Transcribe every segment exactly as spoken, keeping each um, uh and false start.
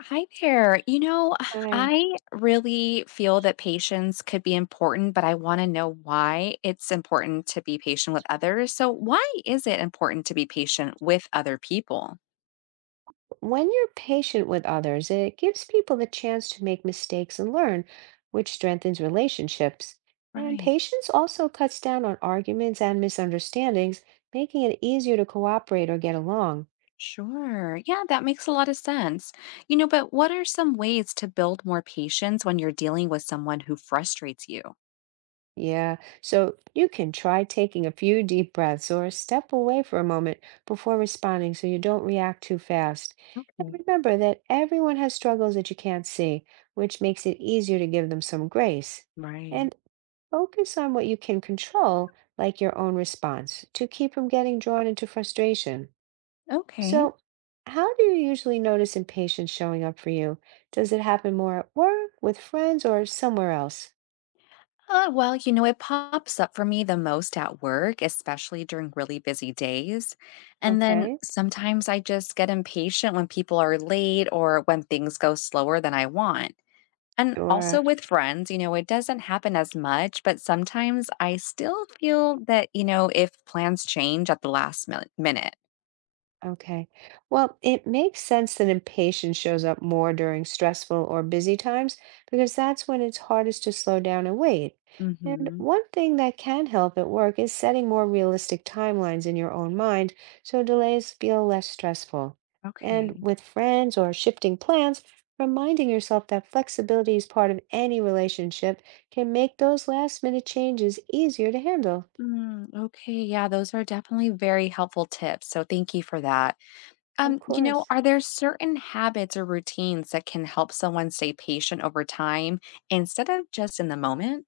Hi there. You know, Hi. I really feel that patience could be important, but I want to know why it's important to be patient with others. So, why is it important to be patient with other people? When you're patient with others, it gives people the chance to make mistakes and learn, which strengthens relationships. And Right. patience also cuts down on arguments and misunderstandings, making it easier to cooperate or get along. Sure. Yeah, that makes a lot of sense. You know, but what are some ways to build more patience when you're dealing with someone who frustrates you? Yeah, so you can try taking a few deep breaths or step away for a moment before responding so you don't react too fast. And Okay. remember that everyone has struggles that you can't see, which makes it easier to give them some grace. Right. And focus on what you can control, like your own response, to keep from getting drawn into frustration. Okay. So, how do you usually notice impatience showing up for you? Does it happen more at work, with friends, or somewhere else? Uh, well, you know, it pops up for me the most at work, especially during really busy days. And then Okay. sometimes I just get impatient when people are late or when things go slower than I want. And also Sure. with friends, you know, it doesn't happen as much, but sometimes I still feel that, you know, if plans change at the last mil- minute. Okay. Well, it makes sense that impatience shows up more during stressful or busy times because that's when it's hardest to slow down and wait. And Mhm. one thing that can help at work is setting more realistic timelines in your own mind so delays feel less stressful. And Okay. with friends or shifting plans, reminding yourself that flexibility is part of any relationship can make those last minute changes easier to handle. Mm, okay, yeah, those are definitely very helpful tips. So thank you for that. Of Um, you know, course. Are there certain habits or routines that can help someone stay patient over time instead of just in the moment?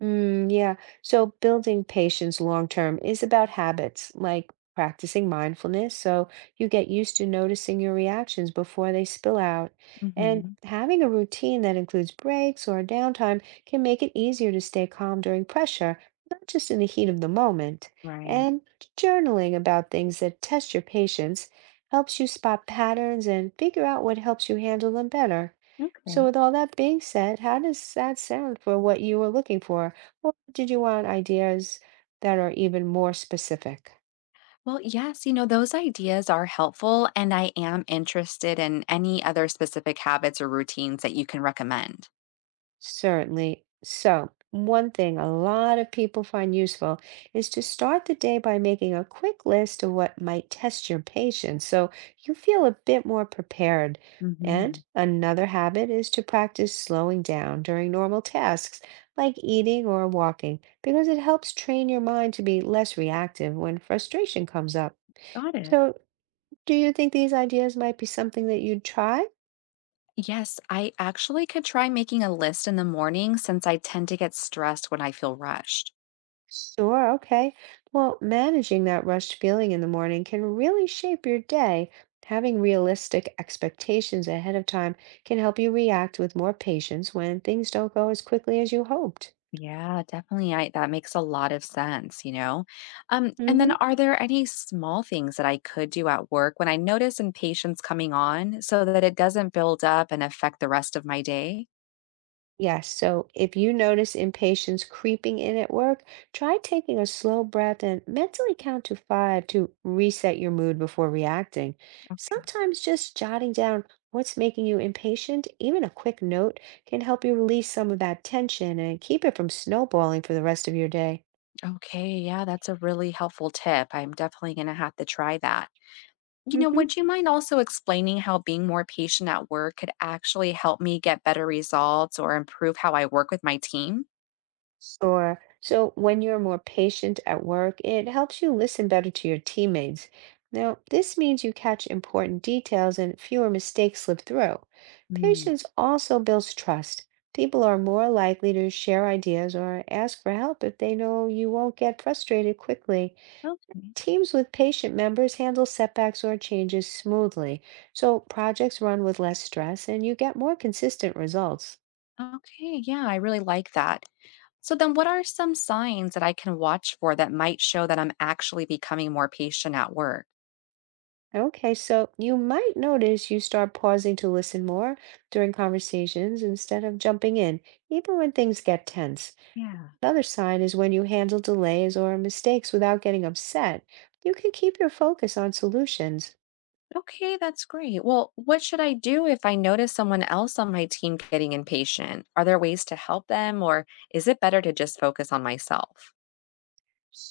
Mm, yeah. So building patience long term is about habits like practicing mindfulness. So you get used to noticing your reactions before they spill out. And Hmm. having a routine that includes breaks or downtime can make it easier to stay calm during pressure, not just in the heat of the moment. Right. And journaling about things that test your patience helps you spot patterns and figure out what helps you handle them better. So, Okay. with all that being said, how does that sound for what you were looking for? Or did you want ideas that are even more specific? Well, yes, you know, those ideas are helpful, and I am interested in any other specific habits or routines that you can recommend. Certainly. So, one thing a lot of people find useful is to start the day by making a quick list of what might test your patience so you feel a bit more prepared. And Hmm. another habit is to practice slowing down during normal tasks like eating or walking because it helps train your mind to be less reactive when frustration comes up. Got it. So, do you think these ideas might be something that you'd try? Yes, I actually could try making a list in the morning since I tend to get stressed when I feel rushed. Sure, okay. Well, managing that rushed feeling in the morning can really shape your day. Having realistic expectations ahead of time can help you react with more patience when things don't go as quickly as you hoped. Yeah, definitely. I that makes a lot of sense, you know. Um, and then Hmm. are there any small things that I could do at work when I notice impatience coming on so that it doesn't build up and affect the rest of my day? Yes, so if you notice impatience creeping in at work, try taking a slow breath and mentally count to five to reset your mood before reacting. Okay. Sometimes just jotting down what's making you impatient, even a quick note, can help you release some of that tension and keep it from snowballing for the rest of your day. Okay, yeah, that's a really helpful tip. I'm definitely going to have to try that. You know, hmm. Would you mind also explaining how being more patient at work could actually help me get better results or improve how I work with my team? Sure. So when you're more patient at work, it helps you listen better to your teammates. Now, this means you catch important details and fewer mistakes slip through. Mm, Patience also builds trust. People are more likely to share ideas or ask for help if they know you won't get frustrated quickly. okay. Teams with patient members handle setbacks or changes smoothly, so projects run with less stress and you get more consistent results. Okay, yeah, I really like that. So, then what are some signs that I can watch for that might show that I'm actually becoming more patient at work? Okay, so you might notice you start pausing to listen more during conversations instead of jumping in, even when things get tense. Yeah. Another sign is when you handle delays or mistakes without getting upset. You can keep your focus on solutions. Okay, that's great. Well, what should I do if I notice someone else on my team getting impatient? Are there ways to help them, or is it better to just focus on myself?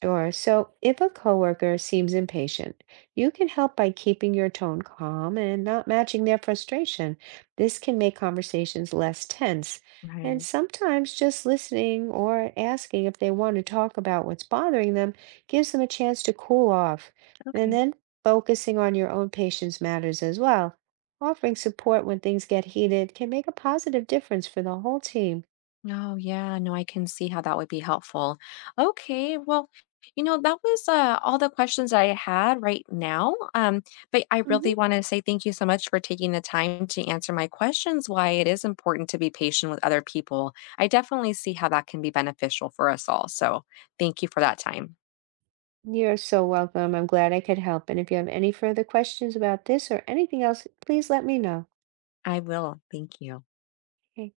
Sure. So if a coworker seems impatient, you can help by keeping your tone calm and not matching their frustration. This can make conversations less tense. And Right. sometimes just listening or asking if they want to talk about what's bothering them gives them a chance to cool off. And Okay. then focusing on your own patience matters as well. Offering support when things get heated can make a positive difference for the whole team. Oh, yeah. No, I can see how that would be helpful. Okay. Well, you know, that was uh, all the questions I had right now. Um, but I really Mhm. want to say thank you so much for taking the time to answer my questions, why it is important to be patient with other people. I definitely see how that can be beneficial for us all. So thank you for that time. You're so welcome. I'm glad I could help. And if you have any further questions about this or anything else, please let me know. I will. Thank you. Okay.